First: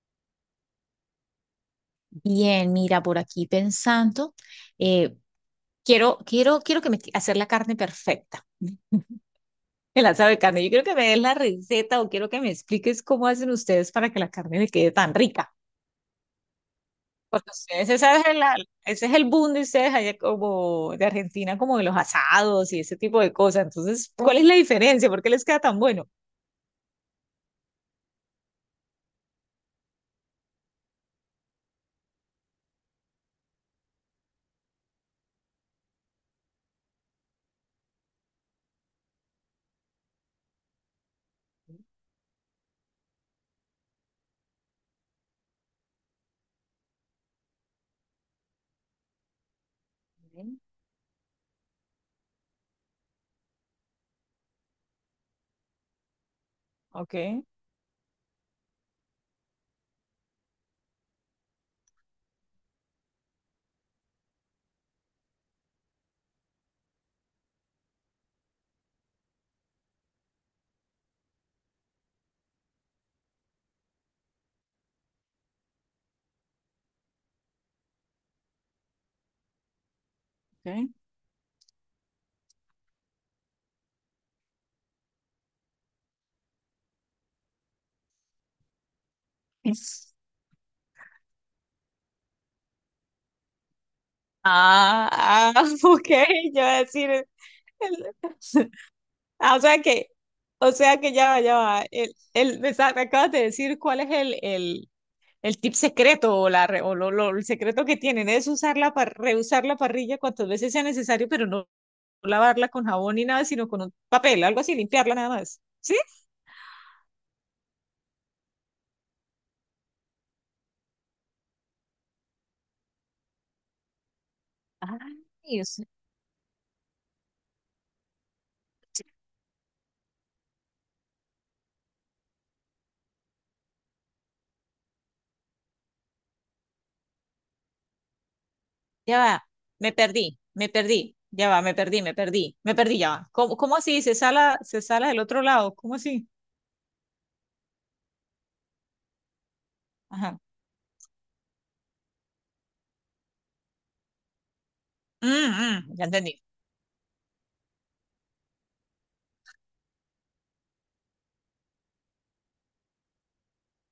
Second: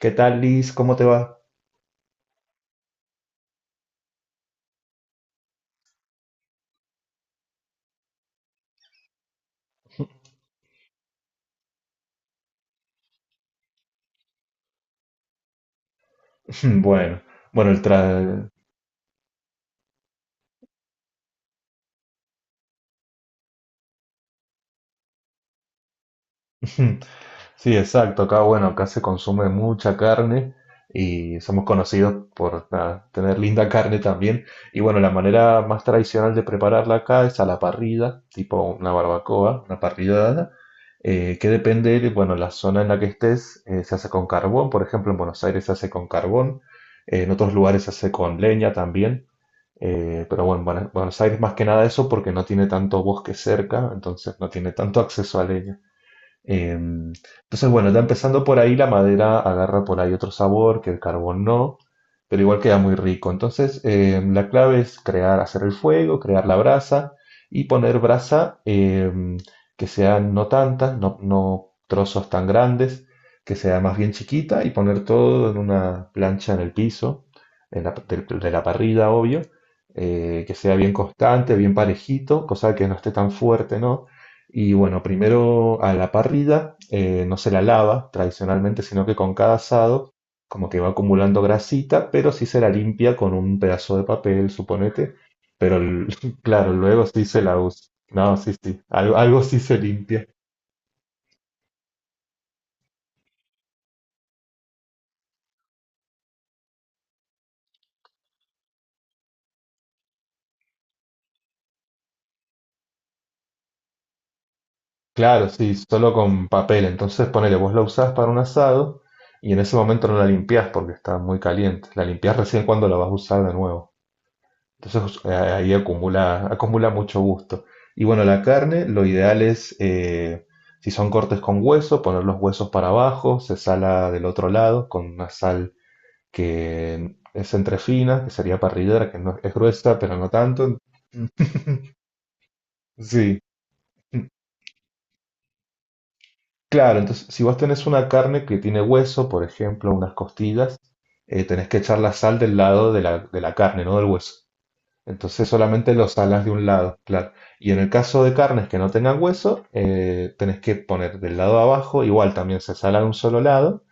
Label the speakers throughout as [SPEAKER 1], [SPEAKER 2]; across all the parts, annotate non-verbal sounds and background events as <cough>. [SPEAKER 1] ¿Qué tal, Liz? ¿Cómo te va?
[SPEAKER 2] Bien, mira, por aquí pensando, eh, quiero que me hacer la carne perfecta, <laughs> el asado de carne. Yo quiero que me des la receta o quiero que me expliques cómo hacen ustedes para que la carne me quede tan rica.
[SPEAKER 1] <laughs> Bueno,
[SPEAKER 2] Porque
[SPEAKER 1] bueno, el
[SPEAKER 2] ustedes,
[SPEAKER 1] tra...
[SPEAKER 2] ese es el boom de ustedes allá como de Argentina, como de los asados y ese tipo de cosas. Entonces, ¿cuál es la diferencia? ¿Por qué les queda tan bueno?
[SPEAKER 1] <laughs> Sí, exacto. Acá, bueno, acá se consume mucha carne y somos conocidos por nada, tener linda carne también. Y bueno, la manera más tradicional de prepararla acá es a la parrilla, tipo una barbacoa, una parrillada, que depende de, bueno, la zona en la que estés, se hace con carbón. Por ejemplo, en Buenos Aires se hace con carbón, en otros lugares se hace con leña también. Pero bueno, Buenos Aires más que nada eso porque no tiene tanto bosque cerca, entonces no tiene tanto acceso a leña.
[SPEAKER 2] Okay.
[SPEAKER 1] Entonces, bueno, ya empezando por ahí, la madera agarra por ahí otro sabor que el carbón no, pero igual queda muy rico. Entonces, la clave es crear, hacer el fuego, crear la brasa y poner brasa que sean no tantas, no, trozos tan grandes, que sea más bien chiquita y poner todo en una plancha en el piso, de, la parrilla, obvio, que sea
[SPEAKER 2] ¿Ok?
[SPEAKER 1] bien constante, bien parejito, cosa que no esté tan fuerte, ¿no? Y bueno, primero a la parrilla no se la lava tradicionalmente, sino que con cada asado como que va acumulando grasita, pero sí se la limpia con un pedazo de papel,
[SPEAKER 2] Ah,
[SPEAKER 1] suponete.
[SPEAKER 2] ah,
[SPEAKER 1] Pero
[SPEAKER 2] <laughs> ok, yo
[SPEAKER 1] <laughs> claro,
[SPEAKER 2] iba a
[SPEAKER 1] luego
[SPEAKER 2] decir.
[SPEAKER 1] sí
[SPEAKER 2] el-
[SPEAKER 1] se la usa. No, sí,
[SPEAKER 2] <laughs>
[SPEAKER 1] sí, algo, algo
[SPEAKER 2] ah,
[SPEAKER 1] sí
[SPEAKER 2] o
[SPEAKER 1] se
[SPEAKER 2] sea que,
[SPEAKER 1] limpia.
[SPEAKER 2] o sea que ya va, me acabas de decir cuál es el tip secreto o el secreto que tienen es reusar la parrilla cuantas veces sea necesario, pero no lavarla con jabón ni nada, sino con un papel, algo así, limpiarla nada
[SPEAKER 1] Claro,
[SPEAKER 2] más,
[SPEAKER 1] sí,
[SPEAKER 2] ¿sí?
[SPEAKER 1] solo con papel. Entonces ponele, vos la usás para un asado y en ese momento no la limpiás porque está muy caliente. La limpiás recién cuando la vas a usar de nuevo. Entonces
[SPEAKER 2] Ay,
[SPEAKER 1] ahí
[SPEAKER 2] Dios.
[SPEAKER 1] acumula, acumula mucho gusto. Y bueno, la carne, lo ideal es, si son cortes con hueso, poner los huesos para abajo, se sala del otro lado con una sal que es entre fina, que sería parrillera, que
[SPEAKER 2] Ya
[SPEAKER 1] no
[SPEAKER 2] va,
[SPEAKER 1] es gruesa, pero no
[SPEAKER 2] me
[SPEAKER 1] tanto.
[SPEAKER 2] perdí, ya va, me perdí,
[SPEAKER 1] <laughs>
[SPEAKER 2] me perdí, me perdí, ya va.
[SPEAKER 1] Sí,
[SPEAKER 2] ¿Cómo así? ¿Se sala del otro lado? ¿Cómo así?
[SPEAKER 1] claro, entonces si vos tenés una carne que tiene hueso, por ejemplo, unas
[SPEAKER 2] Ajá.
[SPEAKER 1] costillas, tenés que echar la sal del lado de la, carne, no del hueso.
[SPEAKER 2] Mm,
[SPEAKER 1] Entonces solamente
[SPEAKER 2] mm, ya
[SPEAKER 1] los
[SPEAKER 2] entendí.
[SPEAKER 1] alas de un lado, claro. Y en el caso de carnes que no tengan hueso, tenés que poner del lado de abajo, igual también se sala de un solo lado,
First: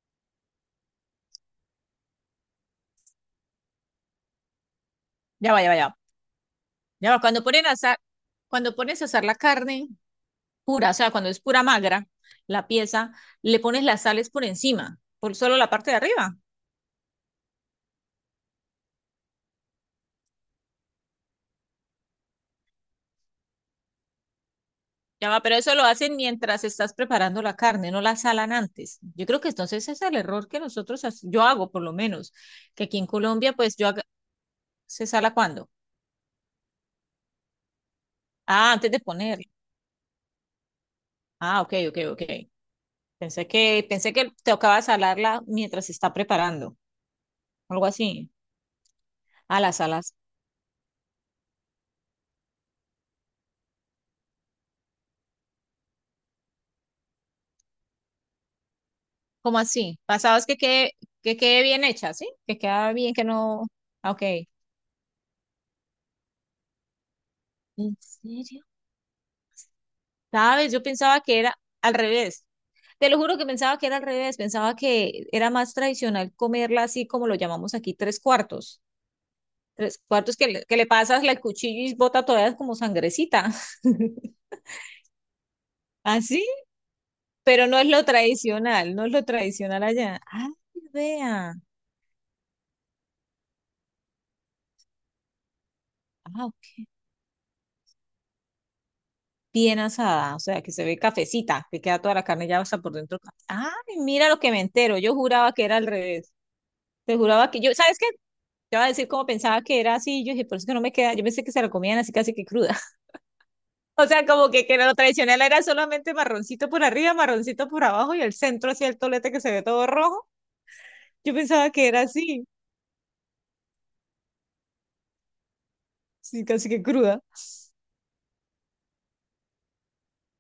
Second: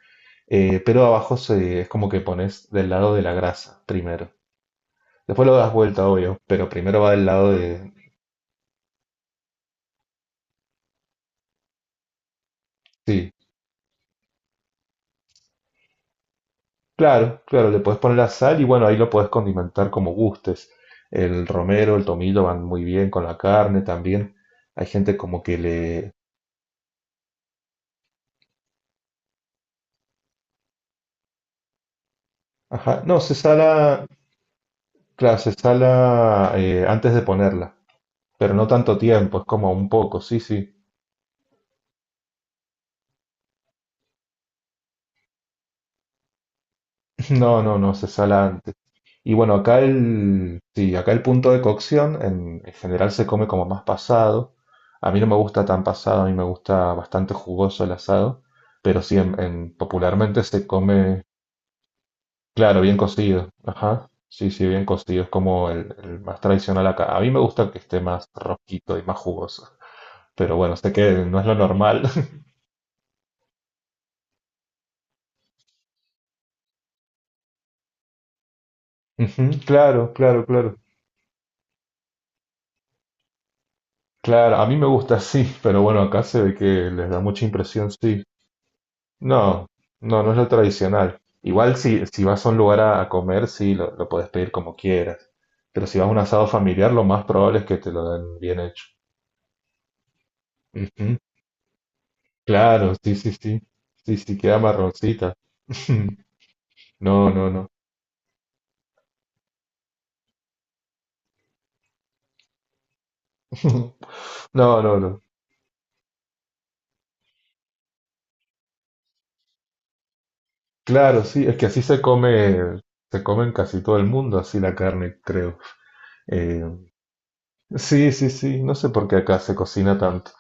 [SPEAKER 1] pero abajo es como que pones del lado de la grasa primero. Después
[SPEAKER 2] Ya
[SPEAKER 1] lo
[SPEAKER 2] va, ya
[SPEAKER 1] das
[SPEAKER 2] va, ya va.
[SPEAKER 1] vuelta, obvio, pero primero
[SPEAKER 2] Ya
[SPEAKER 1] va
[SPEAKER 2] va.
[SPEAKER 1] del lado de...
[SPEAKER 2] Cuando pones a asar la carne pura, o sea, cuando es pura magra, la pieza,
[SPEAKER 1] Sí,
[SPEAKER 2] le pones las sales por encima, por solo la parte de arriba.
[SPEAKER 1] claro, claro, le puedes poner la sal y bueno, ahí lo puedes condimentar como gustes. El romero, el tomillo van muy bien con la carne también. Hay gente
[SPEAKER 2] Ya
[SPEAKER 1] como
[SPEAKER 2] va,
[SPEAKER 1] que
[SPEAKER 2] pero eso lo
[SPEAKER 1] le...
[SPEAKER 2] hacen mientras estás preparando la carne, no la salan antes. Yo creo que entonces ese es el error que yo hago por lo menos, que aquí
[SPEAKER 1] Ajá,
[SPEAKER 2] en
[SPEAKER 1] no, se
[SPEAKER 2] Colombia, pues
[SPEAKER 1] sala,
[SPEAKER 2] se sala
[SPEAKER 1] claro, se
[SPEAKER 2] cuando.
[SPEAKER 1] sala antes de ponerla, pero no
[SPEAKER 2] Ah, antes
[SPEAKER 1] tanto
[SPEAKER 2] de poner.
[SPEAKER 1] tiempo, es como un poco, sí, sí.
[SPEAKER 2] Ah, ok, ok, ok. Pensé que tocaba salarla mientras se está preparando.
[SPEAKER 1] <laughs> <clears throat> No, no,
[SPEAKER 2] Algo
[SPEAKER 1] no, se
[SPEAKER 2] así.
[SPEAKER 1] sala antes. Y bueno,
[SPEAKER 2] Ah, las
[SPEAKER 1] acá
[SPEAKER 2] salas.
[SPEAKER 1] el, sí, acá el punto de cocción en general se come como más pasado. A mí no me gusta tan pasado, a mí me gusta bastante jugoso el asado, pero sí, en,
[SPEAKER 2] ¿Cómo así?
[SPEAKER 1] popularmente
[SPEAKER 2] Pasabas que
[SPEAKER 1] se
[SPEAKER 2] quede,
[SPEAKER 1] come,
[SPEAKER 2] que quede bien hecha, ¿sí? Que
[SPEAKER 1] claro,
[SPEAKER 2] queda
[SPEAKER 1] bien
[SPEAKER 2] bien, que
[SPEAKER 1] cocido.
[SPEAKER 2] no.
[SPEAKER 1] Ajá,
[SPEAKER 2] Ah, ok.
[SPEAKER 1] sí, sí, bien cocido, es como el más tradicional acá. A mí me gusta que
[SPEAKER 2] ¿En
[SPEAKER 1] esté más
[SPEAKER 2] serio?
[SPEAKER 1] rojito y más jugoso, pero
[SPEAKER 2] ¿Sabes?
[SPEAKER 1] bueno,
[SPEAKER 2] Yo
[SPEAKER 1] sé que
[SPEAKER 2] pensaba que
[SPEAKER 1] no es lo
[SPEAKER 2] era al
[SPEAKER 1] normal. <laughs>
[SPEAKER 2] revés. Te lo juro que pensaba que era al revés. Pensaba que era más tradicional comerla así como lo llamamos aquí, tres cuartos.
[SPEAKER 1] Ujú,
[SPEAKER 2] Tres
[SPEAKER 1] claro,
[SPEAKER 2] cuartos,
[SPEAKER 1] claro,
[SPEAKER 2] que le,
[SPEAKER 1] claro.
[SPEAKER 2] que le pasas el cuchillo y bota todavía como sangrecita. <laughs>
[SPEAKER 1] Claro, a mí me gusta así, pero bueno, acá se
[SPEAKER 2] ¿Así?
[SPEAKER 1] ve que les da mucha
[SPEAKER 2] Pero no es
[SPEAKER 1] impresión,
[SPEAKER 2] lo
[SPEAKER 1] sí.
[SPEAKER 2] tradicional, no es lo
[SPEAKER 1] No,
[SPEAKER 2] tradicional allá.
[SPEAKER 1] no, no es lo
[SPEAKER 2] Ah,
[SPEAKER 1] tradicional.
[SPEAKER 2] vea.
[SPEAKER 1] Igual si, si vas a un lugar a comer, sí, lo puedes pedir como quieras. Pero si vas a un
[SPEAKER 2] Ah,
[SPEAKER 1] asado
[SPEAKER 2] ok.
[SPEAKER 1] familiar, lo más probable es que te lo den bien hecho.
[SPEAKER 2] Bien asada, o sea, que se ve
[SPEAKER 1] Ujú,
[SPEAKER 2] cafecita, que queda toda la carne ya hasta por
[SPEAKER 1] claro, sí,
[SPEAKER 2] dentro.
[SPEAKER 1] sí, sí.
[SPEAKER 2] Ay,
[SPEAKER 1] Sí,
[SPEAKER 2] mira
[SPEAKER 1] sí,
[SPEAKER 2] lo que
[SPEAKER 1] queda
[SPEAKER 2] me entero. Yo
[SPEAKER 1] marroncita.
[SPEAKER 2] juraba que era al
[SPEAKER 1] <laughs>
[SPEAKER 2] revés. Te
[SPEAKER 1] No, no,
[SPEAKER 2] juraba que
[SPEAKER 1] no.
[SPEAKER 2] yo, ¿sabes qué? Te iba a decir como pensaba que era así, yo dije, por eso que no me queda, yo pensé que se la comían así casi que cruda. <laughs>
[SPEAKER 1] <laughs>
[SPEAKER 2] O sea, como que
[SPEAKER 1] No,
[SPEAKER 2] lo
[SPEAKER 1] no, no.
[SPEAKER 2] tradicional era solamente marroncito por arriba, marroncito por abajo y el centro así el tolete que se ve todo rojo.
[SPEAKER 1] Claro,
[SPEAKER 2] Yo
[SPEAKER 1] sí, es que
[SPEAKER 2] pensaba
[SPEAKER 1] así
[SPEAKER 2] que era así,
[SPEAKER 1] se come en casi todo el mundo, así la carne, creo.
[SPEAKER 2] sí,
[SPEAKER 1] Eh,
[SPEAKER 2] casi que cruda.
[SPEAKER 1] Sí, sí, sí, no sé por qué acá se cocina tanto.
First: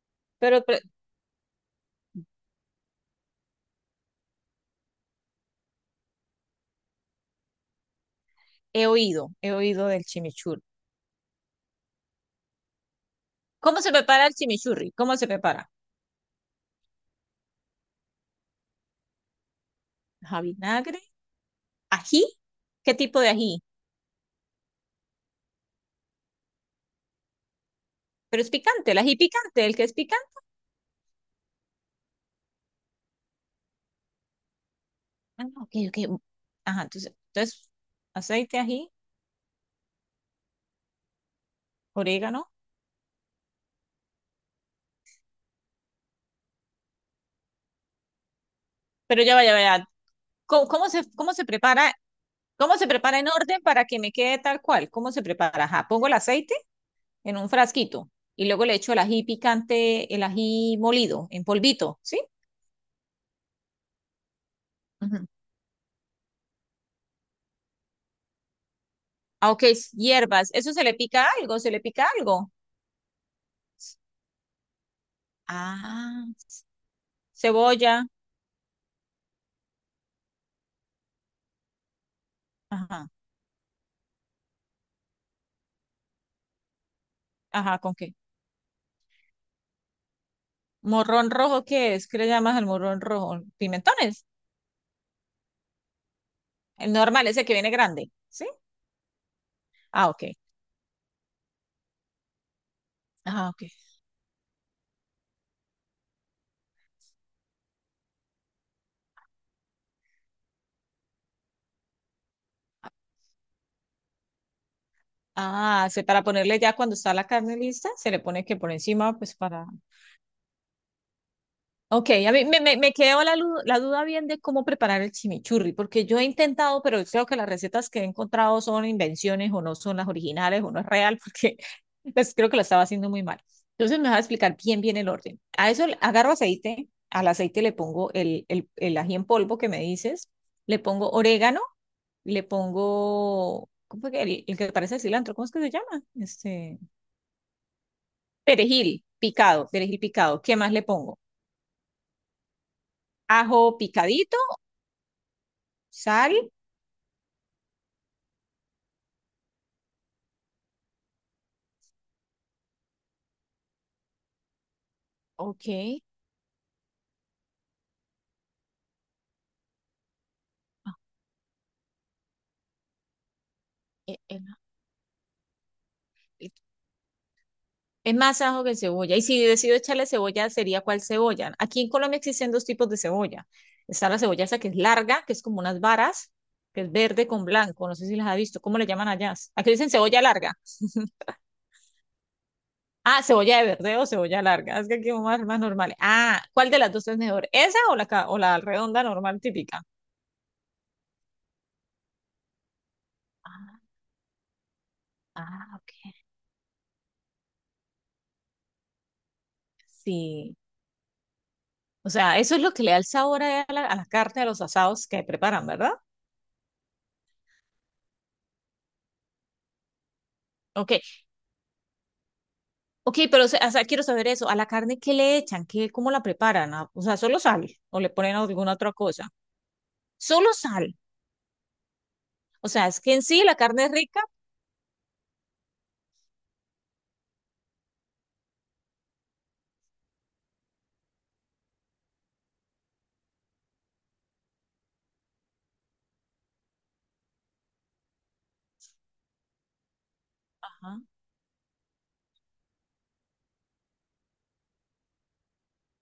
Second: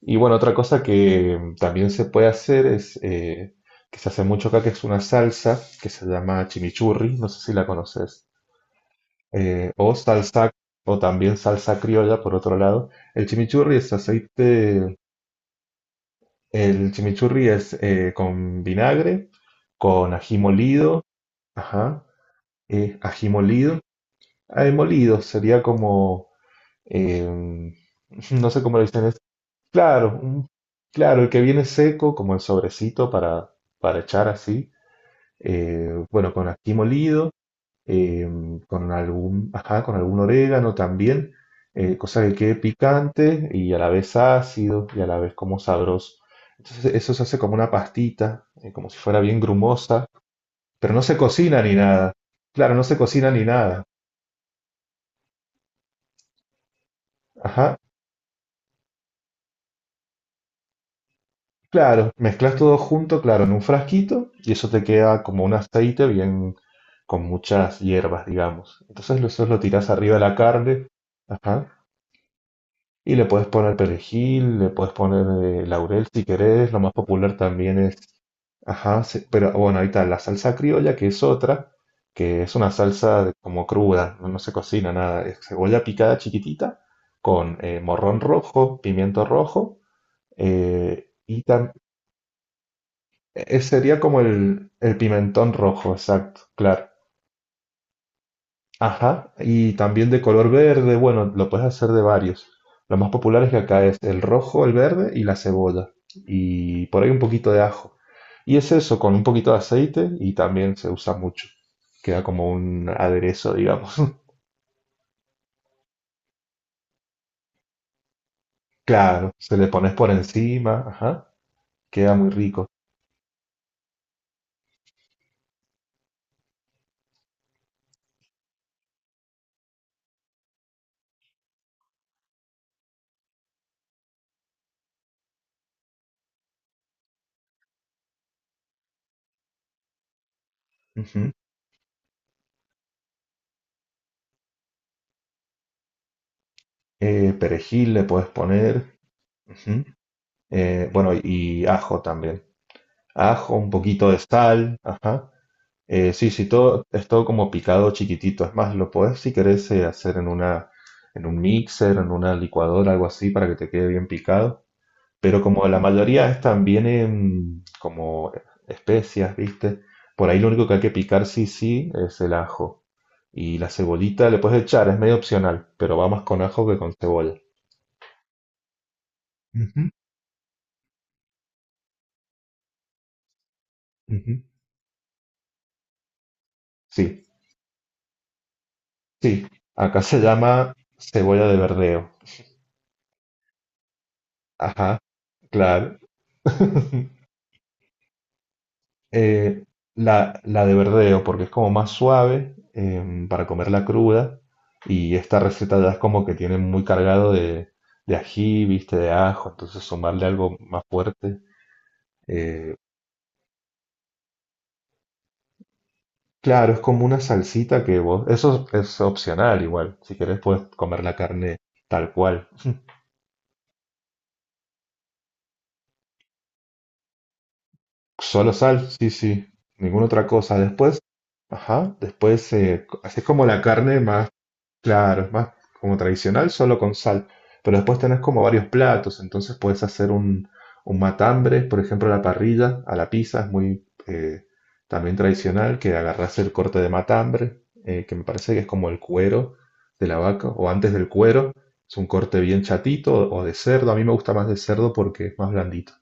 [SPEAKER 1] Y bueno, otra
[SPEAKER 2] Pero
[SPEAKER 1] cosa que también se puede hacer es, que se hace mucho acá, que es una salsa que se llama chimichurri, no sé si la conoces,
[SPEAKER 2] he oído, he oído
[SPEAKER 1] o
[SPEAKER 2] del
[SPEAKER 1] salsa,
[SPEAKER 2] chimichurri.
[SPEAKER 1] o también salsa criolla, por otro lado. El chimichurri
[SPEAKER 2] ¿Cómo
[SPEAKER 1] es
[SPEAKER 2] se prepara el chimichurri?
[SPEAKER 1] aceite,
[SPEAKER 2] ¿Cómo se prepara?
[SPEAKER 1] el chimichurri es con vinagre, con ají
[SPEAKER 2] Ajá, vinagre,
[SPEAKER 1] molido, ajá,
[SPEAKER 2] ají. ¿Qué
[SPEAKER 1] eh,
[SPEAKER 2] tipo
[SPEAKER 1] ají
[SPEAKER 2] de ají?
[SPEAKER 1] molido, ají molido sería como, em,
[SPEAKER 2] Pero
[SPEAKER 1] <laughs>
[SPEAKER 2] es
[SPEAKER 1] no sé cómo lo
[SPEAKER 2] picante, el
[SPEAKER 1] dicen.
[SPEAKER 2] ají picante, el que es
[SPEAKER 1] Claro,
[SPEAKER 2] picante.
[SPEAKER 1] claro, el que viene seco, como el sobrecito para echar así,
[SPEAKER 2] Ah, no, ok, ok.
[SPEAKER 1] bueno, con ají
[SPEAKER 2] Ajá, entonces,
[SPEAKER 1] molido,
[SPEAKER 2] entonces
[SPEAKER 1] eh,
[SPEAKER 2] aceite, ají,
[SPEAKER 1] con algún, ajá, con algún orégano también, cosa que
[SPEAKER 2] orégano.
[SPEAKER 1] quede picante y a la vez ácido y a la vez como sabroso. Entonces eso se hace como una pastita, como si fuera
[SPEAKER 2] Pero ya
[SPEAKER 1] bien
[SPEAKER 2] vaya, vaya.
[SPEAKER 1] grumosa,
[SPEAKER 2] ¿Cómo, cómo
[SPEAKER 1] pero no
[SPEAKER 2] se,
[SPEAKER 1] se
[SPEAKER 2] cómo se
[SPEAKER 1] cocina ni
[SPEAKER 2] prepara?
[SPEAKER 1] nada. Claro,
[SPEAKER 2] ¿Cómo
[SPEAKER 1] no
[SPEAKER 2] se
[SPEAKER 1] se
[SPEAKER 2] prepara en
[SPEAKER 1] cocina ni
[SPEAKER 2] orden
[SPEAKER 1] nada.
[SPEAKER 2] para que me quede tal cual? ¿Cómo se prepara? Ajá, pongo el aceite en un
[SPEAKER 1] Ajá,
[SPEAKER 2] frasquito y luego le echo el ají picante, el ají molido, en polvito,
[SPEAKER 1] claro,
[SPEAKER 2] ¿sí?
[SPEAKER 1] mezclas todo junto, claro, en un frasquito y eso te queda
[SPEAKER 2] Ujú.
[SPEAKER 1] como un aceite bien con muchas hierbas, digamos. Entonces eso
[SPEAKER 2] Ah,
[SPEAKER 1] lo
[SPEAKER 2] ok,
[SPEAKER 1] tiras arriba de la
[SPEAKER 2] hierbas. ¿Eso se
[SPEAKER 1] carne,
[SPEAKER 2] le pica algo?
[SPEAKER 1] ajá,
[SPEAKER 2] ¿Se le pica algo?
[SPEAKER 1] y le puedes poner perejil, le puedes poner laurel si
[SPEAKER 2] Ah,
[SPEAKER 1] querés, lo más popular también es,
[SPEAKER 2] cebolla,
[SPEAKER 1] ajá, pero bueno, ahí está la salsa criolla que es otra, que es una
[SPEAKER 2] ajá,
[SPEAKER 1] salsa de- como cruda, no no se cocina nada, es cebolla picada chiquitita con
[SPEAKER 2] ajá, ¿con qué?
[SPEAKER 1] morrón rojo, pimiento rojo.
[SPEAKER 2] Morrón
[SPEAKER 1] Y
[SPEAKER 2] rojo, ¿qué es? ¿Qué le llamas al morrón rojo?
[SPEAKER 1] Sería como
[SPEAKER 2] Pimentones,
[SPEAKER 1] el pimentón rojo, exacto, claro.
[SPEAKER 2] el normal, ese que viene grande, ¿sí?
[SPEAKER 1] Ajá, y también
[SPEAKER 2] Ah,
[SPEAKER 1] de
[SPEAKER 2] ok,
[SPEAKER 1] color verde, bueno, lo puedes hacer de varios. Lo más populares
[SPEAKER 2] ah,
[SPEAKER 1] que
[SPEAKER 2] ok.
[SPEAKER 1] acá es el rojo, el verde y la cebolla. Y por ahí un poquito de ajo. Y es eso, con un poquito de aceite y también se usa mucho. Queda como un aderezo, digamos. <laughs>
[SPEAKER 2] Ah, para ponerle ya cuando está la carne lista, se le pone que por encima,
[SPEAKER 1] Claro,
[SPEAKER 2] pues,
[SPEAKER 1] se
[SPEAKER 2] para.
[SPEAKER 1] le pones por encima, ajá,
[SPEAKER 2] Ok,
[SPEAKER 1] queda muy
[SPEAKER 2] a mí me,
[SPEAKER 1] rico.
[SPEAKER 2] me, me quedó la duda bien de cómo preparar el chimichurri, porque yo he intentado, pero creo que las recetas que he encontrado son invenciones o no son las originales o no es real, porque <laughs> pues, creo que lo estaba haciendo muy mal. Entonces me vas a explicar bien, bien el orden. Agarro aceite, al aceite le pongo el ají en polvo que me dices, le pongo
[SPEAKER 1] Ujú.
[SPEAKER 2] orégano, le pongo, ¿cómo fue que el que parece cilantro? ¿Cómo es que se llama? Este,
[SPEAKER 1] Perejil le puedes poner,
[SPEAKER 2] perejil picado,
[SPEAKER 1] ujú.
[SPEAKER 2] perejil picado. ¿Qué más le
[SPEAKER 1] Bueno,
[SPEAKER 2] pongo?
[SPEAKER 1] y ajo también. Ajo, un
[SPEAKER 2] Ajo
[SPEAKER 1] poquito de
[SPEAKER 2] picadito,
[SPEAKER 1] sal, ajá. Sí,
[SPEAKER 2] sal.
[SPEAKER 1] sí, todo, es todo como picado chiquitito. Es más, lo puedes, si querés, hacer en una, en un mixer, en una licuadora, algo así, para que te quede bien picado. Pero como
[SPEAKER 2] Ok.
[SPEAKER 1] la mayoría están, vienen como especias, ¿viste? Por ahí lo único que hay que
[SPEAKER 2] Ah,
[SPEAKER 1] picar, sí, sí, es el ajo. Y la
[SPEAKER 2] e-
[SPEAKER 1] cebolita le
[SPEAKER 2] Es, más
[SPEAKER 1] puedes echar, es medio opcional, pero va más con ajo que con cebolla.
[SPEAKER 2] es más ajo que cebolla. Y si decido
[SPEAKER 1] Ujú,
[SPEAKER 2] echarle cebolla, ¿sería cuál cebolla? Aquí en Colombia existen dos tipos de cebolla. Está la
[SPEAKER 1] ujú.
[SPEAKER 2] cebolla esa que es larga, que es como unas varas, que es
[SPEAKER 1] Sí,
[SPEAKER 2] verde con blanco. No sé si las ha visto. ¿Cómo le llaman allá?
[SPEAKER 1] sí.
[SPEAKER 2] Aquí dicen
[SPEAKER 1] Acá se
[SPEAKER 2] cebolla larga.
[SPEAKER 1] llama
[SPEAKER 2] <laughs>
[SPEAKER 1] cebolla de verdeo.
[SPEAKER 2] Ah, cebolla de verde o cebolla larga. Es que
[SPEAKER 1] Ajá,
[SPEAKER 2] aquí más normal.
[SPEAKER 1] claro.
[SPEAKER 2] Ah, ¿cuál de las dos es
[SPEAKER 1] <laughs>
[SPEAKER 2] mejor? ¿Esa o o la redonda normal
[SPEAKER 1] Eh,
[SPEAKER 2] típica?
[SPEAKER 1] la, la de verdeo, porque es como más suave para
[SPEAKER 2] Ah,
[SPEAKER 1] comerla cruda. Y esta
[SPEAKER 2] ah,
[SPEAKER 1] receta ya
[SPEAKER 2] ok.
[SPEAKER 1] es como que tiene muy cargado de ají, viste, de ajo. Entonces sumarle
[SPEAKER 2] Sí.
[SPEAKER 1] algo más fuerte.
[SPEAKER 2] O sea, eso es lo
[SPEAKER 1] eh,
[SPEAKER 2] que le da el sabor a la, carne, a los asados que preparan, ¿verdad?
[SPEAKER 1] claro, es como una salsita que vos... Eso es opcional igual. Si querés puedes
[SPEAKER 2] Ok,
[SPEAKER 1] comer la carne tal cual.
[SPEAKER 2] ok, pero o sea, quiero saber eso. ¿A la carne qué le echan? ¿Cómo la preparan? Ah, o sea, solo sal o le ponen
[SPEAKER 1] Solo
[SPEAKER 2] alguna
[SPEAKER 1] sal,
[SPEAKER 2] otra
[SPEAKER 1] sí,
[SPEAKER 2] cosa.
[SPEAKER 1] sí. Ninguna otra
[SPEAKER 2] Solo
[SPEAKER 1] cosa.
[SPEAKER 2] sal.
[SPEAKER 1] Después, ajá, después
[SPEAKER 2] O sea, es que
[SPEAKER 1] así
[SPEAKER 2] en sí
[SPEAKER 1] como
[SPEAKER 2] la
[SPEAKER 1] la
[SPEAKER 2] carne es
[SPEAKER 1] carne
[SPEAKER 2] rica.
[SPEAKER 1] más claro, es más como tradicional, solo con sal. Pero después tenés como varios platos, entonces puedes hacer un matambre, por ejemplo, a la parrilla, a la pizza, es muy también tradicional que agarrás el corte de matambre, que me parece que es como el cuero de la vaca, o
[SPEAKER 2] Ajá,
[SPEAKER 1] antes del cuero, es un corte bien chatito o de cerdo. A mí me gusta más de cerdo porque es más blandito.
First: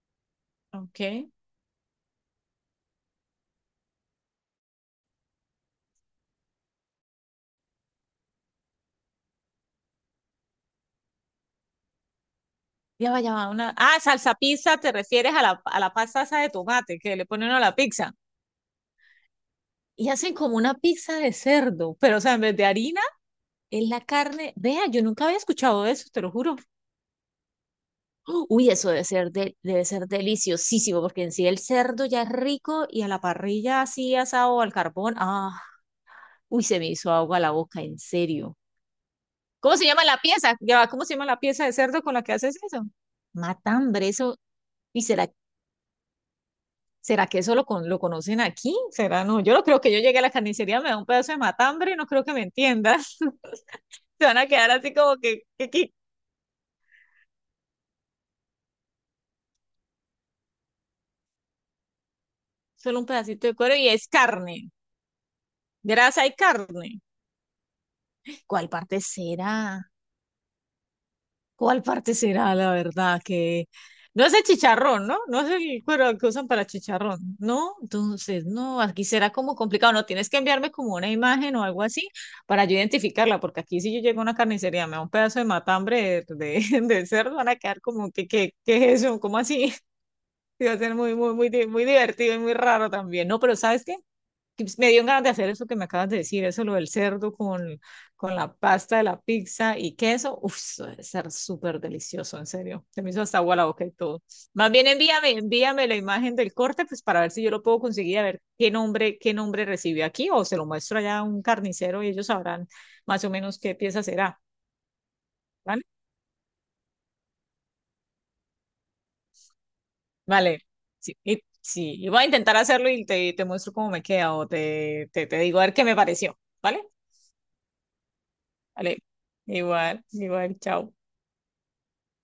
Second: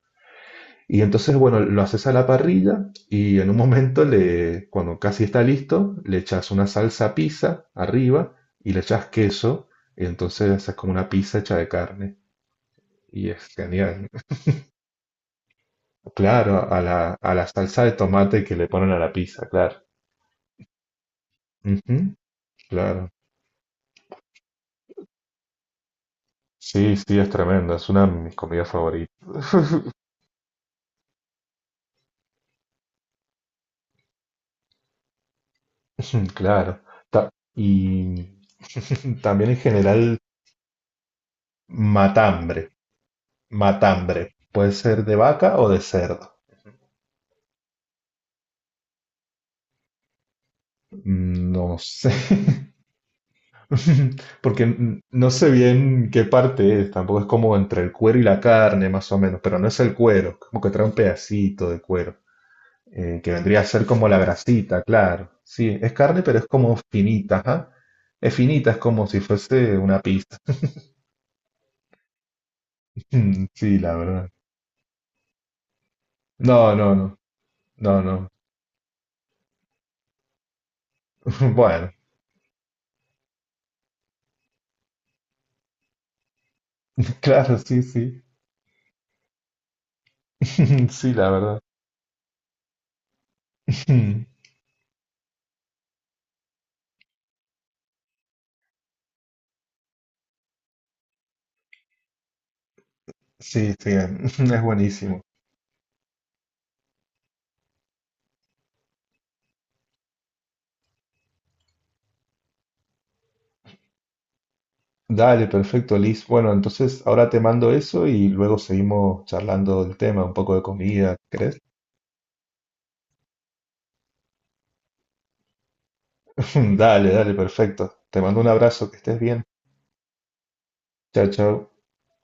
[SPEAKER 2] ok.
[SPEAKER 1] Y entonces, bueno, lo haces a la parrilla y en un momento, le, cuando casi está listo, le echas una salsa pizza arriba y le echas queso. Y entonces haces como una pizza hecha de carne.
[SPEAKER 2] Ya va,
[SPEAKER 1] Y
[SPEAKER 2] ya
[SPEAKER 1] es
[SPEAKER 2] va. Ah,
[SPEAKER 1] genial.
[SPEAKER 2] salsa pizza, te refieres a la pasta esa de
[SPEAKER 1] Claro,
[SPEAKER 2] tomate que le
[SPEAKER 1] a la
[SPEAKER 2] ponen a la
[SPEAKER 1] salsa de
[SPEAKER 2] pizza.
[SPEAKER 1] tomate que le ponen a la pizza, claro.
[SPEAKER 2] Y hacen como una pizza de cerdo,
[SPEAKER 1] Ujú,
[SPEAKER 2] pero o sea, en vez de harina,
[SPEAKER 1] claro.
[SPEAKER 2] es la carne. Vea, yo nunca había escuchado eso, te lo juro.
[SPEAKER 1] Sí, sí, es tremendo. Es una de mis
[SPEAKER 2] ¡Oh!
[SPEAKER 1] comidas
[SPEAKER 2] Uy, eso debe
[SPEAKER 1] favoritas.
[SPEAKER 2] ser, de- debe ser deliciosísimo, porque en sí el cerdo ya es rico y a la parrilla así asado al carbón. Ah,
[SPEAKER 1] <laughs> <clears throat>
[SPEAKER 2] uy, se
[SPEAKER 1] Claro.
[SPEAKER 2] me hizo
[SPEAKER 1] Ta-
[SPEAKER 2] agua la boca, en
[SPEAKER 1] y
[SPEAKER 2] serio.
[SPEAKER 1] <laughs> también en
[SPEAKER 2] ¿Cómo se llama la
[SPEAKER 1] general,
[SPEAKER 2] pieza? Ya va, ¿cómo se llama la pieza de cerdo con la que haces
[SPEAKER 1] matambre.
[SPEAKER 2] eso? Matambre,
[SPEAKER 1] Matambre.
[SPEAKER 2] eso.
[SPEAKER 1] Puede
[SPEAKER 2] ¿Y
[SPEAKER 1] ser de
[SPEAKER 2] será,
[SPEAKER 1] vaca o de cerdo.
[SPEAKER 2] será que eso lo conocen aquí? ¿Será, no? Yo no creo que yo llegue a la carnicería, me da un pedazo de
[SPEAKER 1] No
[SPEAKER 2] matambre y no
[SPEAKER 1] sé,
[SPEAKER 2] creo que me entiendas. <laughs> Se van
[SPEAKER 1] <laughs>
[SPEAKER 2] a quedar así
[SPEAKER 1] porque
[SPEAKER 2] como
[SPEAKER 1] no
[SPEAKER 2] que,
[SPEAKER 1] sé
[SPEAKER 2] que, que
[SPEAKER 1] bien qué parte es, tampoco es como entre el cuero y la carne, más o menos, pero no es el cuero, como que trae un pedacito de cuero,
[SPEAKER 2] solo un
[SPEAKER 1] que
[SPEAKER 2] pedacito de
[SPEAKER 1] vendría a
[SPEAKER 2] cuero
[SPEAKER 1] ser
[SPEAKER 2] y es
[SPEAKER 1] como la
[SPEAKER 2] carne.
[SPEAKER 1] grasita, claro. Sí, es carne,
[SPEAKER 2] Grasa y
[SPEAKER 1] pero es como
[SPEAKER 2] carne.
[SPEAKER 1] finita, ajá. Es
[SPEAKER 2] ¿Cuál
[SPEAKER 1] finita, es
[SPEAKER 2] parte
[SPEAKER 1] como si fuese
[SPEAKER 2] será?
[SPEAKER 1] una pizza. <laughs>
[SPEAKER 2] ¿Cuál parte será la verdad? Que
[SPEAKER 1] Sí, la
[SPEAKER 2] no
[SPEAKER 1] verdad.
[SPEAKER 2] es el chicharrón, ¿no? No es el cuero que usan para
[SPEAKER 1] No, no, no,
[SPEAKER 2] chicharrón, ¿no?
[SPEAKER 1] no, no.
[SPEAKER 2] Entonces, no, aquí será como complicado, no tienes que enviarme como una
[SPEAKER 1] <laughs>
[SPEAKER 2] imagen o algo
[SPEAKER 1] Bueno,
[SPEAKER 2] así para yo identificarla, porque aquí si yo llego a una carnicería, me da un pedazo de matambre de, <laughs> de
[SPEAKER 1] <laughs>
[SPEAKER 2] cerdo, van a
[SPEAKER 1] claro,
[SPEAKER 2] quedar
[SPEAKER 1] sí,
[SPEAKER 2] como
[SPEAKER 1] sí.
[SPEAKER 2] que qué es eso? ¿Cómo así? <laughs> Y va a
[SPEAKER 1] <laughs>
[SPEAKER 2] ser
[SPEAKER 1] Sí,
[SPEAKER 2] muy
[SPEAKER 1] la
[SPEAKER 2] muy muy
[SPEAKER 1] verdad.
[SPEAKER 2] muy divertido y muy raro también. No, pero ¿sabes qué?
[SPEAKER 1] <laughs>
[SPEAKER 2] Que pues, me dio ganas de hacer eso que me acabas de decir, eso lo del cerdo con la pasta de la pizza y queso. Uf, eso debe ser súper delicioso, en serio. Se me hizo hasta agua la
[SPEAKER 1] Sí,
[SPEAKER 2] boca
[SPEAKER 1] sí, <laughs>
[SPEAKER 2] y todo.
[SPEAKER 1] es
[SPEAKER 2] Más bien
[SPEAKER 1] buenísimo.
[SPEAKER 2] envíame, la imagen del corte, pues para ver si yo lo puedo conseguir, a ver qué nombre recibió aquí, o se lo muestro allá a un carnicero y ellos sabrán más o menos qué pieza será.
[SPEAKER 1] Dale,
[SPEAKER 2] ¿Vale?
[SPEAKER 1] perfecto, Liz. Bueno, entonces ahora te mando eso y luego seguimos charlando del tema, un poco
[SPEAKER 2] Vale.
[SPEAKER 1] de comida,
[SPEAKER 2] Sí, y,
[SPEAKER 1] ¿crees?
[SPEAKER 2] sí, y voy a intentar hacerlo y te muestro cómo me queda o te digo a ver qué me pareció.
[SPEAKER 1] <laughs>
[SPEAKER 2] ¿Vale?
[SPEAKER 1] Dale, dale, perfecto. Te mando un abrazo, que
[SPEAKER 2] Vale.
[SPEAKER 1] estés bien.
[SPEAKER 2] Igual, igual, chao.
[SPEAKER 1] Chao, chao.